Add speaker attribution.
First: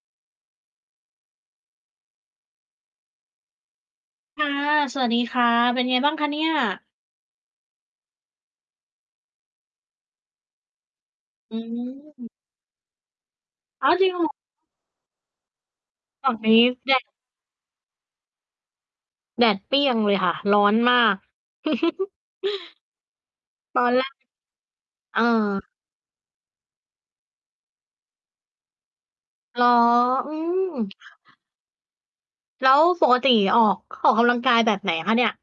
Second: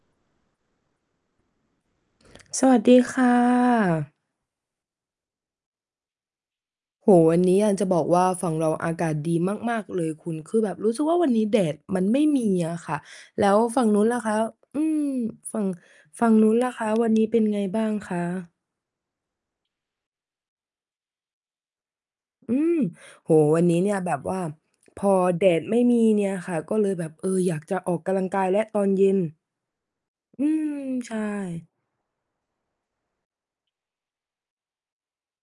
Speaker 1: สวัสดีค่ะ
Speaker 2: ค่ะ สวัสดีค่ะ เป็นไงบ้างคะเนี่ย?
Speaker 1: โอ้โฮ วันนี้ อยากจะบอกว่า ฝั่งเราอากาศดีมาก ๆ เลยคุณ คือแบบรู้สึกว่า วันนี้
Speaker 2: อื
Speaker 1: แดดมันไม่
Speaker 2: ม
Speaker 1: มีอะค่ะ แล้วฝั
Speaker 2: อ
Speaker 1: ่
Speaker 2: ้
Speaker 1: ง
Speaker 2: าว
Speaker 1: นู
Speaker 2: จ
Speaker 1: ้
Speaker 2: ร
Speaker 1: น
Speaker 2: ิง เ
Speaker 1: ล
Speaker 2: ห
Speaker 1: ่
Speaker 2: ร
Speaker 1: ะค
Speaker 2: อ?
Speaker 1: ะ? อืม ฝั่ง ฝ
Speaker 2: ฝ
Speaker 1: ั
Speaker 2: ั
Speaker 1: ่ง
Speaker 2: ่ง
Speaker 1: น
Speaker 2: น
Speaker 1: ู
Speaker 2: ี
Speaker 1: ้น
Speaker 2: ้
Speaker 1: ล่ะ คะ
Speaker 2: แดด
Speaker 1: วันนี้ เป็นไงบ้างคะ?
Speaker 2: แดดเปรี้ยงเลยค่ะ ร้อนมาก
Speaker 1: อืม โอ้โฮ วันนี
Speaker 2: ต
Speaker 1: ้
Speaker 2: อ
Speaker 1: เน
Speaker 2: น
Speaker 1: ี่ย
Speaker 2: แร
Speaker 1: แบ
Speaker 2: ก
Speaker 1: บว่าพอ
Speaker 2: เ
Speaker 1: แดด
Speaker 2: ออ
Speaker 1: ไม่มีเนี่ยค่ะ ก็เลยแบบ เออ อยากจะออกกำลังกายแล้ว ตอนเย็น
Speaker 2: เหรอ? อื
Speaker 1: อืม
Speaker 2: ม
Speaker 1: ใช่
Speaker 2: แล้วปกติออก ออกกำลังกายแบบไหนคะเนี่ย?